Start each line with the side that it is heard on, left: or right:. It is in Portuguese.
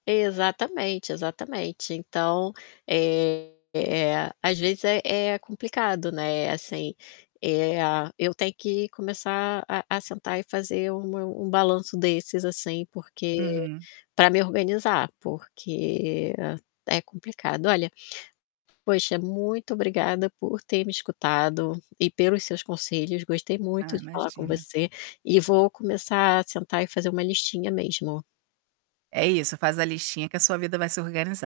left: Exatamente, exatamente. Então, eh, às vezes é é complicado, né, assim, eh, a eu tenho que começar a a sentar e fazer um meu um balanço desses, assim porque
right: Uhum.
left: pra me organizar, porque é complicado. Olha, poxa muito obrigada por ter me escutado, e pelos seus conselhos gostei muito
right: Ah,
left: de falar com
right: imagina.
left: você, e vou começar a sentar e fazer uma listinha mesmo.
right: É isso. Faz a listinha, que a sua vida vai se organizar.